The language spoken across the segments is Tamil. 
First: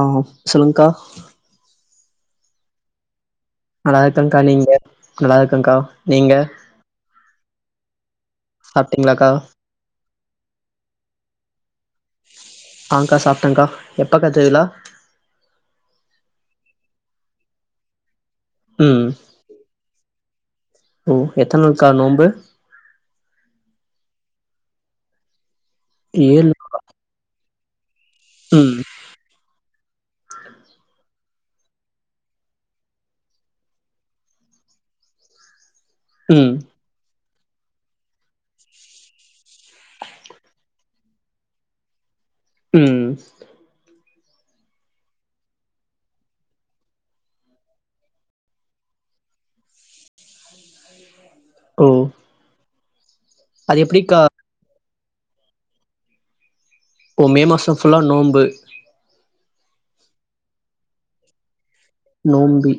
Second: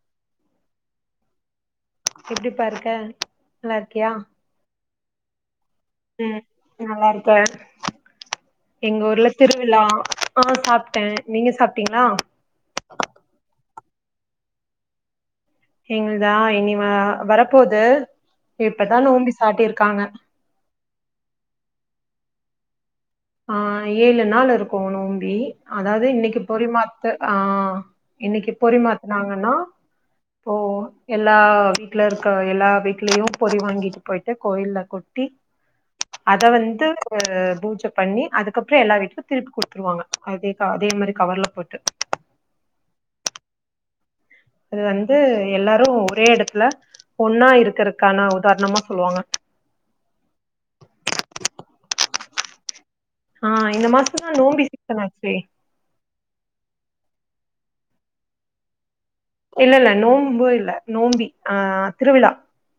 ஆஹ் சொல்லுங்க்கா எப்டிபா இருக்க நல்லா இருக்கியா நல்லாருக்கங்க்கா நீங்க நல்லாருக்கங்க்கா ம் நல்லா இருக்க எங்க ஊர்ல சாப்ட்டீங்களாக்கா திருவிழா ஆ சாப்ட்டேன் நீங்க சாப் ஆங்க்கா சாப்ட்டன்க்கா எப்பக்கா திருவிழா எங்கள்தா இனி வ வரப்போது இப்பதா ம் நோம்பி சாட்டிருக்காங்க ஓ எத்தன் நாள்கா நோம்பு ஆ ஏழு நாள் இருக்கு நோம்பி அதாவது இன்னைக்கு ஏழு பொரிமாத்து ஆ ஆ இன்னைக்கு ம் பொரிமாத்துனாங்கன்னா போ எல் எல்லா வீட்ல இருக்க எல்லா வீட்லயு பொரி வாங்கிட்டு போய்ட்டு கோயில்ல கொட்டி அத ம் வந்து அ பூஜ பண்ணி அதுக்கப்றோ எல்லா வீட்லு திருப்பி குடுத்துருவாங்க அதே க அதே மாரி கவர்ல போட்டு ம் அது வந்து எல்லாரு ஒரே எடத்துல ஒன்னா இருக்குறக்கான உதார்ணமா சொல்லுவாங்க ஓ ஆ அது இந்த எப்டிக்கா மாசந் நா நோம்பி ச்ச நா தெ ஓ மே மாச ஃபுல்லா நோம்பு இல்லல்ல நோம்பு இல்ல நோம்பி ஆ திருவிழா நோம்பி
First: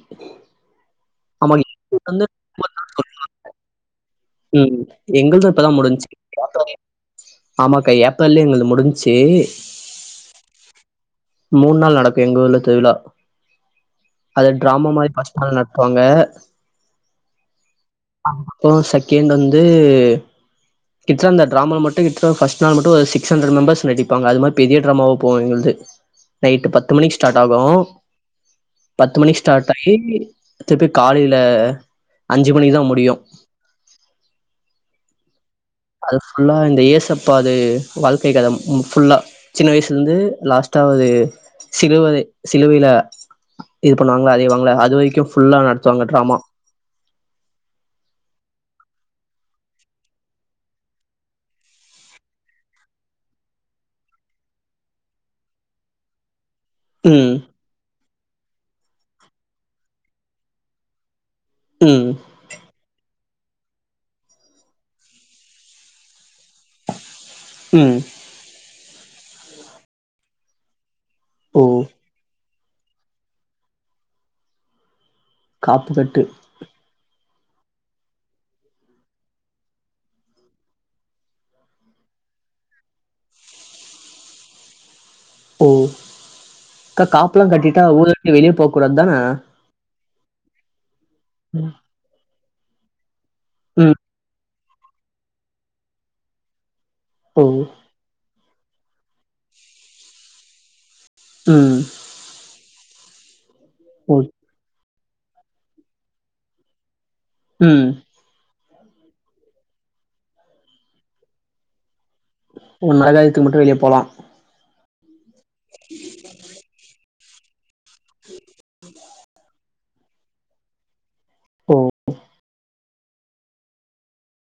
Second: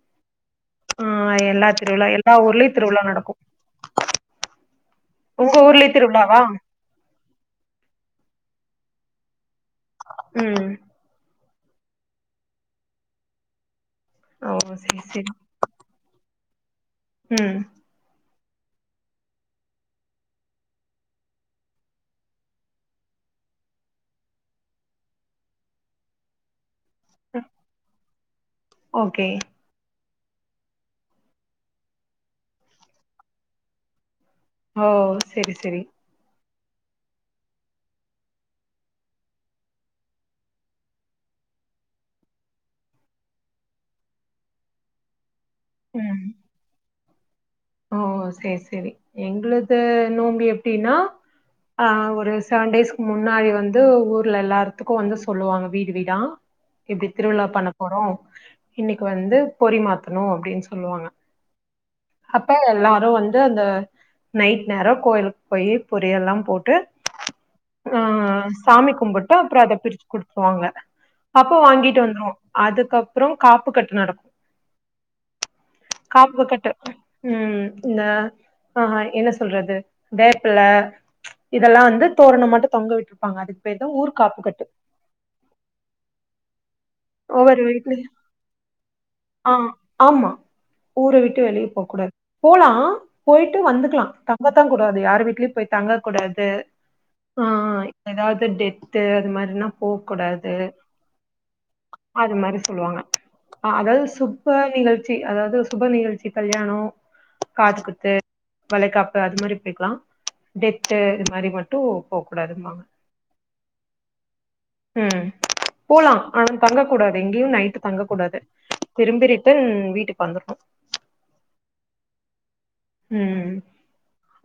ஆ ஆம் எல்லா திருவிழா [unintelligible] எல்லா ஊர்லயு திருவிழா நடக்கு உம் எங்கள்து உங்க இப்பதா ஊர்லயு முடிஞ்ச்சு திருவிழாவா லாட் ஆமாக்க ஏப்ரல்லயே எங் முடிஞ்ச்சு ம் மூண் நாள் நடக்கு எங்க ஊர்ல திருவிழா ஓ அது ட்ராமா செரி மாரி போஸ்ட் நால் அங்க உம் அப்றோ செகேண்ட் வந்து கிட்ஸ் அந்த ட்ராமா மட்டு ஃபஸ்ட் நாள் மட்டு ஒரு சிக்ஸ் ஹண்ட்ரட் மெம்பர்ஸ் நடிப்பாங்க அது மாரி பெரிய ட்ராமாவா போவு எங்கள்து நைட்டு பத் த்து மணிக்கு ஸ்டார்ட் ஆகு பத்து ஓகே மணிக்கு ஸ்டார்ட் ஆயி திருப்பி காலையில அஞ்சு மணி தா முடியும் ஓ செரி செரி ஃபுல்லாக இந்த ஏசப்பா அது வாழ்க்கை கதை ஃபுல்லாக சின்ன வயசுலேருந்து லாஸ்ட்டாவது சிலுவை சிலுவையில இது பண்ணுவாங்களா அறை வாங்கள அது வரைக்கும் ஃபுல்லா நடத்துவாங்க ம் டிராமா ஓ செரி செரி எங்கது நோம்பி எப்டின்னா அஹ் ஒரு செவன் டேஸ்க்கு முன்னாடி வந்து ஊர்ல எல்லாத்துக்கு வந்து சொல்லுவாங்க வீடு வீடா இப்டி ம் திருவிழா பண்ண போறோ இன்னைக்கு வந்து பொரிமாத்தணு அப்டின்னு சொல்லுவாங்க உம் அப்ப எல்லாரும் வந்து அந்த நைட் நேரம் கோயிலுக்கு போய் பொரி எல்லாம் போட்டு ம் ஆஹ் சாமி கும்பிட்டு அப்புறம் அதை பிரிச்சு குடுத்துருவாங்க அப்போ ஓ வாங்கிட்டு வந்துருவோ அதுக்கப்புறம் காப்பு கட்டு நடக்கு காப்பு கட்டு உஹம் இந்த ஆஹ் என்ன சொல்றது வேப்பல இதெல்லா வந்து தோரண மட்டும் தொங்க விட்டுருப்பாங்க அதுக்கு பெயர்தா ஊர் காப்புக்கட்டு ம் அக்கா காப்புல்லா ஒவ்வொரு கட்டிட்டா வீட்லயு ஊர விட்டு வெளியே போ கூடாது தானே ஆ ஆமா ஊற விட்டு வெளிய போ கூடாது போலா போயிட்டு ம் வந்துக்கலா தங்க தான் கூடாது யார் வீட்லயு போய் தங்கக்கூடாது ஓ ஆஹ் ஏதாவது டெத் தெரியாத மாரிலா போக கூடாது உம்ஹ் அது மாரி சொல்லுவாங்க அதாவது சூப்ப நீங்கள் அதாவது சுப நிகழ்ச்சி கல்யாணம் காது ம் குத்து வளைகாப்பு அது மாரி போயக்கலா டெத்து இது மாரி மட்டு போ கூடாதும்பாங்க உ மதியத்துக்கு மட்டும் வெளிய போலா ம்ஹ் போலா ங்க கூடாதே இங்கியு நைட்டு தங்க கூடாது திரும்பி ரிட்டன் வீட்டுக் வந்துர்னு ஓஹ் ம்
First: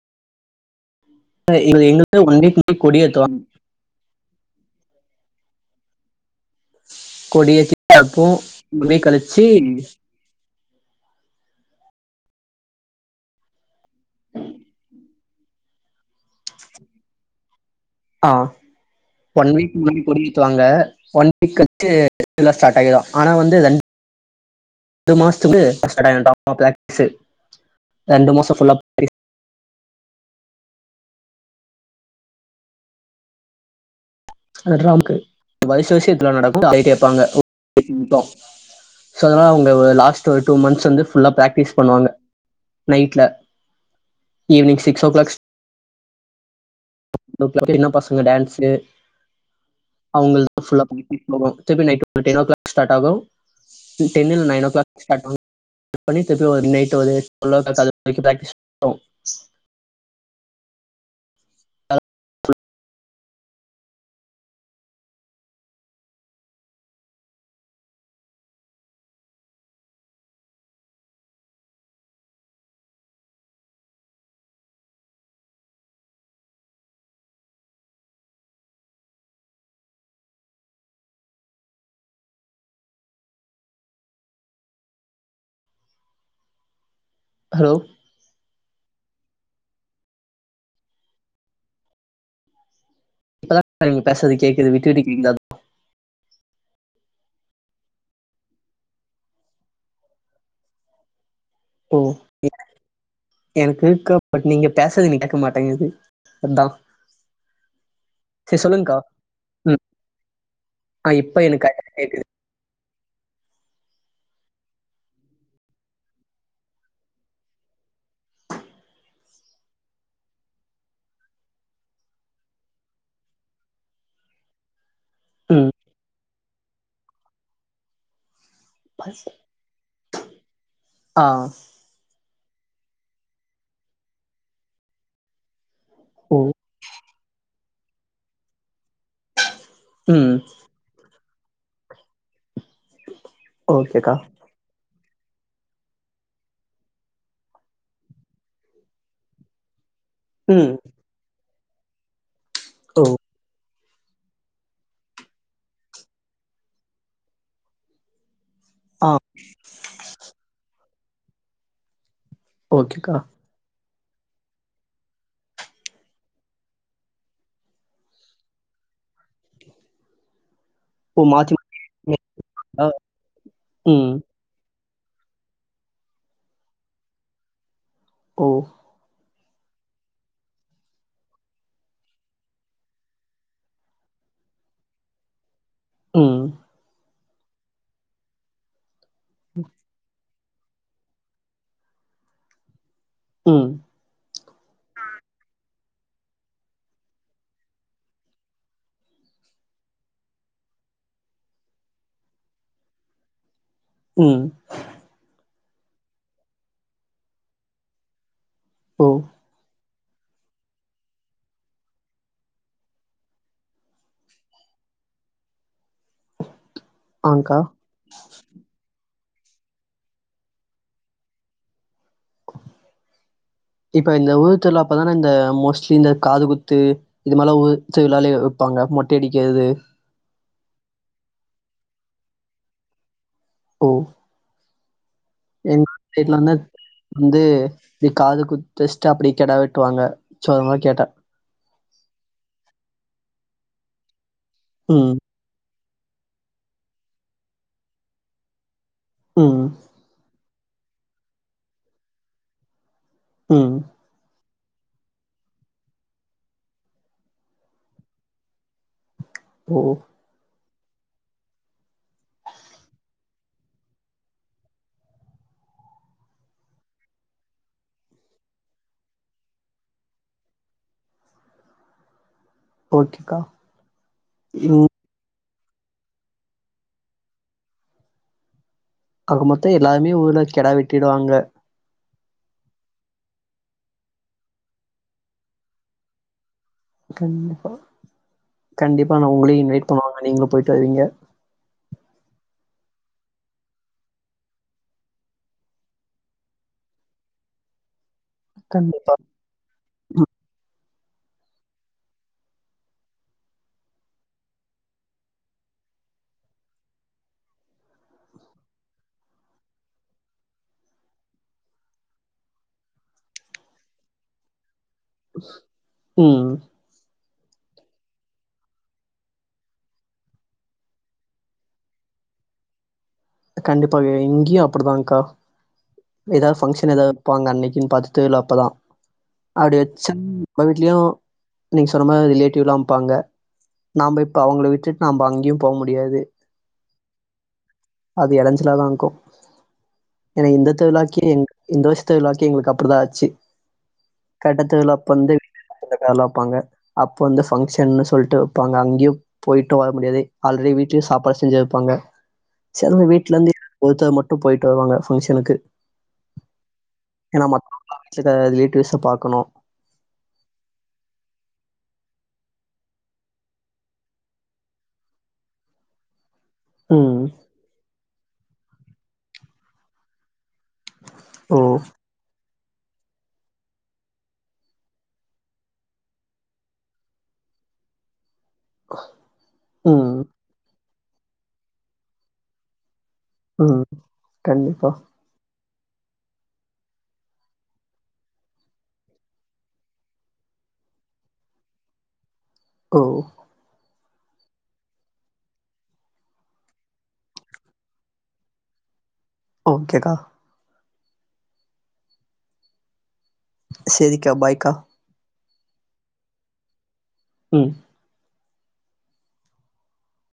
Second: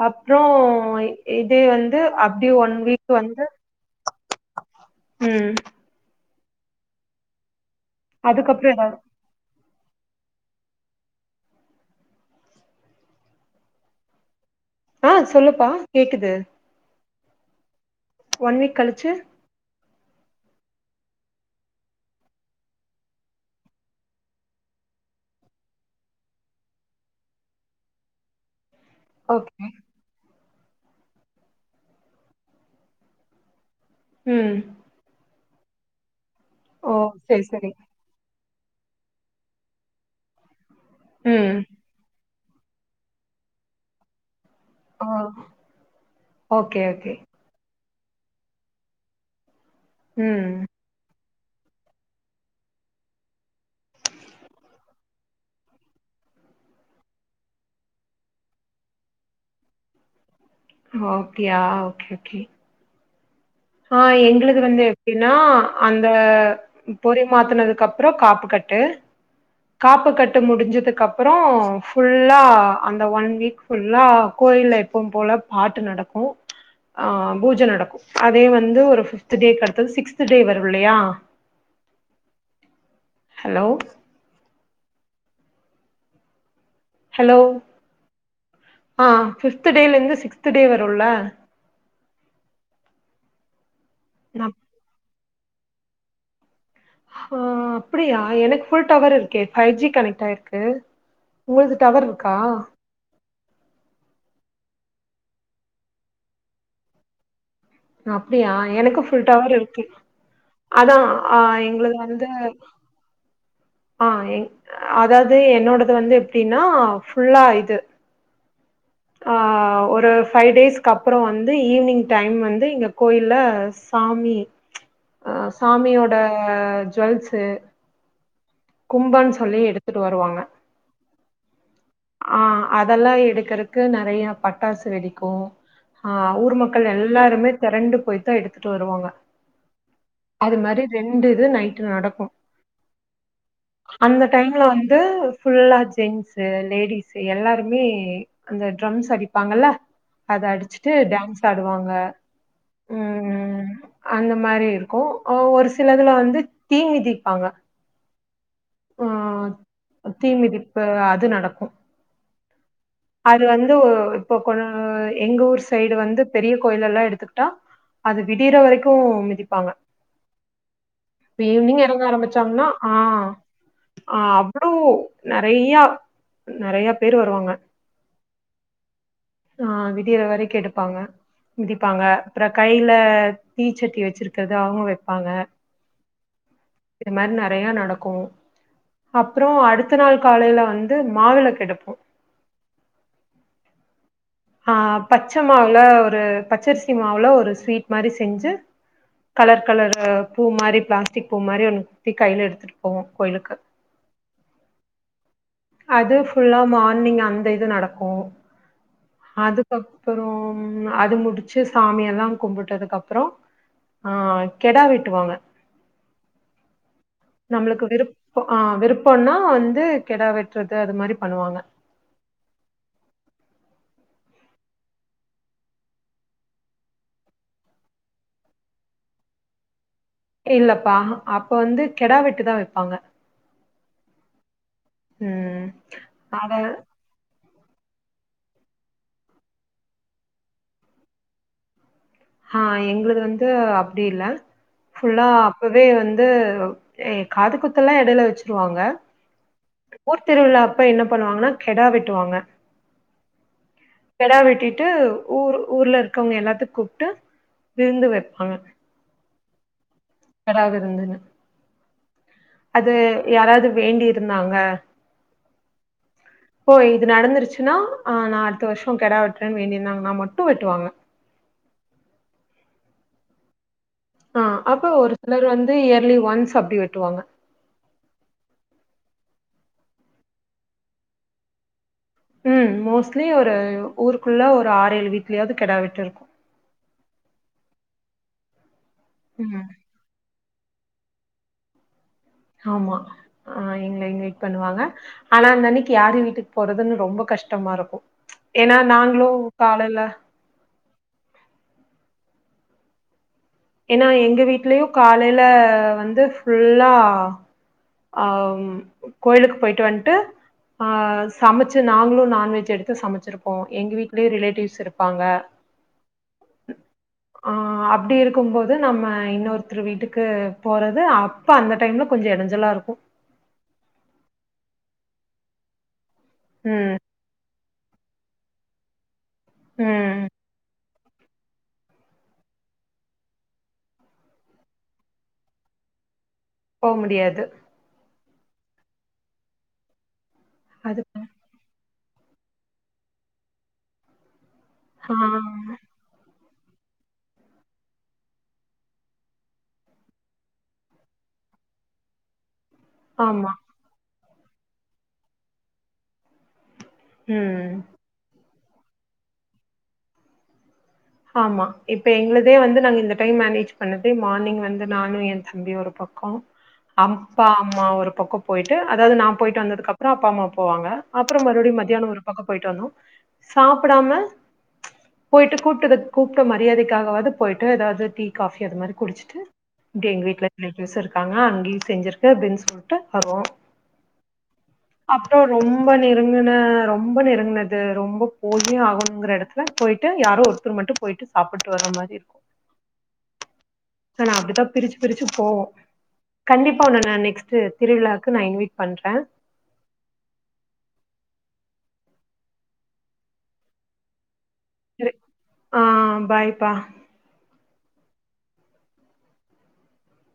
அப்புறோ எ இதே எங்க வந்து எங்க அப்டே வீக் ஒன் முன்னாடி வீக் கொடியேத்துவாங்க வந்து உம் கொடியேத்தி அப்போ அதுக்கப்றோ ஏதாவது பிரேக் கழிச்சி ஆஹ் சொல்லுப்பா கேக்குது ஆஹ் ஒன் வீக் கழிச்சு ஒன் வீக் முன்னாடி முடிஜிச்சி வாங்கே ஒன் வீக் கழிச்சீ எல்லா ஸ்டாட்டாயிரு ஆனா வந்து அன்ஜி மாஸ்துகு நெக்ஸ்ட் ஸ்டாட்டாயிருன்டா மாப்லெக் சேர் ரண்டு மாசொ ஃபுல்லாப் ஓகே ம் அல் ராம்க்கு வர்ஷெ வெஷன் எல்லா நடக்கு பிளைட்டு ஓ வெப்பாங்கே செரி செரி [unintelligible] சோ அதனால உங்க உங்கல லாஸ்ட் ஒரு டூ மன்ஸ் து வந்து ஃபுல்லா ம் பிராக்டிஸ் பன்னுவாங்க நைட்ல ஈவினிங் சிக்ஸ் ஆ ஓ கிளாக் ஓகே ஓ [unintelligible] சின்ன பசங்க டான்ஸு அவுங்கள ம் ஃபுல்லா பண்ணிட்டு ஆமா திருப்பி night ten o'clock start ஆகு டென் இல் நைனோ ஓ கிளாக் ஸ்டாட் ஆவு பண்ணி திருப்பி ஒரு நைட் ஒரு டுவல்லா கிளாக் அது வரிக்கு பிராக்டிஸ் ஆவு ஓ அப்டியா ஒகே ஒகே ஆ எங்ளுக்கு வந்து எப்டின்னா அந்தே பொரி மாத்தனதுக்குகப்புறொ காப்பு கட்டூ காப்பு கட்டு முடிஞ்சிதுக்கப்புறோ ஃபுல்லா அந்தெ ஒன் வீக் ஃபுல்லா கோயில்லெ எப்பொம் போல பாட்டு நடக்கு அ பூஜ நடக்கு அதே வந்து ஒரு ஃபித்து டே கடுத்து சிக்ஸ்து டே வருவுல்லெயா ஹலோ ஹலோ ஆ ஃபிப்து டேலெந்து சிக்ஸ்து டே வருல்லே இப்பதா நீங்க பேசறது கேக்குது விட்டு விட்டுகேக்குது ஓ அப்பிடியா எனக் ஃபுல் டவர்ருக்கெ ஃபைவ் ஜி கனெக்ட்டாயிக்கு உங்கள்து ஓ டவர்ருக்கா எனக்கு இருக்கு பட் நீங்க பேசறது எனக்கு கேக்க மாட்டேங்குது அதா அப்டியா எனக்கும் ஃபுல் டவர் ம் இருக்கு அதா ஆ இப்போ அ எனக்கு ஆ எங்களுது கேட்குது வந்து ஆ எ அதாவது என்னோடது வந்து எப்டின்னா ஃபுல்லா இது ஆ ஒரு ஃபைவ் டேஸ்க்கு அப்புறம் வந்து ஈவினிங் டைம் வந்து இங்க கோயில சாமி அ ம் சாமியோட அ ஜுவல்ஸ்சு கும்பன்னு சொல்லி எடுத்துட்டு வருவாங்க ஆ ஆ அதெல்லா எடுக்கறதுக்கு நெறைய பட்டாசு வெடிக்கு ஆ ஓ ஊர் மக்கள் எல்லாருமே திரண்டு போய் தா எடுத்துட்டு வருவாங்க ம் அது மாரி ரெண் இந்த இது நைட்டு நடக்கு ஓகேக்கா அந்த டைம்ல வந் து ஃபுல்லா ஜென்ஸு லேடிஸு எல்லாருமே அந்த டரம்ஸ் அடிப்பாங்கல்ல அத ம் அடிச்சுட்டு டான்ஸ் ஆடுவாங்க ஓ ம் அந்த மாரி இருக்கு ஒரு சிலதுல வந்து தீ மிதிப்பாங்க ஆ ஆஹ் தீ மிதி பொறவஅது நடக்கு ஓகேக்கா அது வந்து இப்போ கொ எங்க ஊர் சைடு வந்து பெரிய கோயில எல்லா எடுத்துக்கிட்டா அது விடிற வரைக்கு மிதிப்பாங்க ஓ இப்ப மாற்றி மாற்றி ஈவி்னிங் எறங்க ஆரம்பிச்சாங்கனா ஆஹ் ம் ஆஹ் அவ்ளோ நெறையா நெறைய பேரு வருவாங்க ஓஹ் ஆஹ் விடியிற வரைக்கு எடுப்பாங்க மிதிப்பாங்க அப்பற கையில தீச்சட்டி வச்சிருக்கிறது அவங்க வைப்பாங்க உம் இது மாரி நெறையா நடக்கு அப்புறோ அடுத்த நாள் காலையில வந்து மாவிளக்கு எடுப்போ உம் ஆஹ் பச்ச மாவுல ஒரு பச்சரிசி மாவுல ஒரு ஸ்வீட் மாரி செஞ்சு கலர் கலர் பூ மாரி பிளாஸ்டிக் பூ மாதிரி ஒண்ணு குத்தி கையில எடுத்துட்டு போவோ கோயிலுக்கு உம் அது ஃபுல்லா மார்னிங் அந்த இது நடக்கு ஓ அதுக்கப் அப்புறோம் அது முடிச்சு சாமியெல்லா கும்பிட்டதுக்கு அப்புறோ ஆஹ் கெடா வெட்டுவாங்க ஆங்க்கா நம்மளுக்கு விருப்ப ஆஹ் விருப் போனா வந்து கெடா வெட்றது அது மாரி பண்ணுவாங்க இப்ப இந்த ஊர் திருவிழாப்பதானே இந்த மோஸ்ட்லி இந்த காதுகுத்து இதுமதில்லா ஊர் திருவிழாலே வைப்பாங்க மொட்டை அடிக்கிறது இல்லப்பா அப்ப வந்து கெடா வெட்டு தா வப்பாங்க ஓ யெங்க வீட்ல அத [unintelligible] வந்து [inaudible] யிது யி காதுக்குத் வச்சுட்டு அப்டியே கெடா வெட்டுவாங்க சோ அதா கேட்டே ஆஹ் எங்ளது வந்து அப்டில்ல ம் ஃபுல்லா இப்பவே வந்து எ காது குத்தெல்லா எடையில வச்சிருவாங்க ம் ஊர் திருவிழா அப்ப என்ன பண்ணுவாங்கன்னா கெடா வெட்டுவாங்க உம் கெடா வெட்டிட்டு ஊர் ஊர்லருக்கவங்க யெல்லாத்துக் கூ ட்டு விருந்து வப்பாங்க ஓ கெடா விருந்துனு அது யாராவது வேண்டியிருந்தாங்க ஓ இது நடந்துருச்சுன்னா அஹ் நா அடுத்த வருஷம் கெடா வெட்டுறேன்னு வேண்டியிருந்தாங்கன்னா மட்டும் வெட்டுவாங்க ஓகேக்கா ஆஹ் ம் அப்ப ஒரு இனொரு வந்து இயர்லி ஒன்ஸ் அப்டி வெட்டுவாங்க ஆக மொத்த எல்லாருமே ஊர்ல கெடா வெட்டிருவாங்க ம் மோஸ்ட்லி ஒரு ஊருக்குள்ள ஒரு ஆறேழு வீட்லயாவ்து கெடா வெட்டுருக்கு கண்டிப்பா கண்டிப்பா நா உங்ளயு ம் இன்வைட் பண்ணுவங்க நீங்க போய் ட்டறிங்க ஆமா ஆ எங்கள இன்வெய்ட் பண்ணுவாங்க ஆனா அந்தன்னக்கி யாரு வீட்டுக்கு போறதுன்னு ரொம்ப கஷ்டமாருக்கு ஏனா கண்டிப்பா நாங்ளு காலைல ஏன்னா எங்க வீட்லயு காலைல வந்து ஃபுல்லா ஆ ம் கோயிலுக்கு போய்ட்டு வன்ட்டு ஆ சமச்சு நாங்களு நான்வெஜ் எடுத்து சமச்சிருப்போ எங்க வீட்லயு ரிலேட்டிவ்ஸ் இரு ம் ஆ அப்டி இருக்கும் போது நம்ம இன்னொருத்ரு வீட்டுக்கு போறது அப்ப அந்த டைம்ல கொஞ்சொ எடஞ்சலாருக் க்கு கண்டிப்பா இங்கியு அப்டிதாங்க்கா எதாவ் ஃபங்க்ஷன் ம் எதாவ் வெப்பாங்க அன்னக்கின் பாத்து த்ருவிழா அப்பதா அப்டி வச்சுன் ம் நம்ப வீட்லயு நீங்க சொன்ன மாரி ரிலேட்டிவ்லாம்ப்பாங்க நாம்ப இப்ப அவ்ங்கள விட்டுட்டு நாம்ப அங்கியும் போ முடியாது போ முடியாது அது எடஞ்சலாதாக்கு ஏனா இந்த அது திருவிழாக்கே [unintelligible] த்ழாக்கே எங்களுக்கு அப்டிதா ஆச்சி கட்டத்துல ஆ அப்பந்து இந்த கால வப்பாங்க அப்போ வந்து ஃபங்ஷன்னு சொல்ட்டு வப்பாங்க அங்கியும் போய்ட்டு வர முடியாது ஆல்ரெடி வீட்லயு சாப்பாடு செஞ்சு வெப்பாங்க சரினு ஆமா வீட்லருந்து [inaudible] ப போயிட்டு வருவாங்க ஃபங்க்ஷனுக்கு ஏனா ம் மத்த [inaudible] [unintelligible] பாக்கணு ஆமா இப்ப எங்குளுதே வந்து நாங்க இந்த டைம் மேனேஜ் பண்ணுது மார்னிங் வந்து நானு ஏ தம்பியு ஒரு பக்கோ ம் அப்பா அம்மா ஒரு பக்கோ போயிட்டு அதாவ்து நா போயிட்டு வந்ததுக்கப்றொ அப்பா அம்மா போவாங்க அப்றோ ஓ மறுபடி மதியானோ ஒரு பக்கோ போய்ட்டு வந்தோ சாப்புடாம போயிட்டு கூப்டதுக்கு கூப்ட மரியாதைக்காகவாவது போய்ட்டு ஏதாவது டீ காஃபி அது மாதிரி குடிச்சிட்டு இப்ப ம் எங்க வீட்டுல [unintelligible] ஸ் இருக்காங்க அங்கேயூ செஞ்சிருக்கு அப்டிண் சொல் ம் கண்டிப்பா அப்புறம் ரொம்ப நெருங்குன ரொம்ப நெருங்குனது ரொம்ப போயே ஆகணுங்கிற இடத்துல போயிட்டு யாரோ ஒருத் ர் மட்டும் போயிட்டு சாப்பிட்டு வர மாரி இருக்கு ஓ நா அப்படிதா பிரிச்சு பிரிச்சு போவோ கண்டிப்பா உன்ன நா நெக்ஸ்ட் திருவிழாக்கு நா இன்வெட் பண்றே ஓகேக்கா செரிகா பாய் ஆஹ் பாய்ப்பா ம்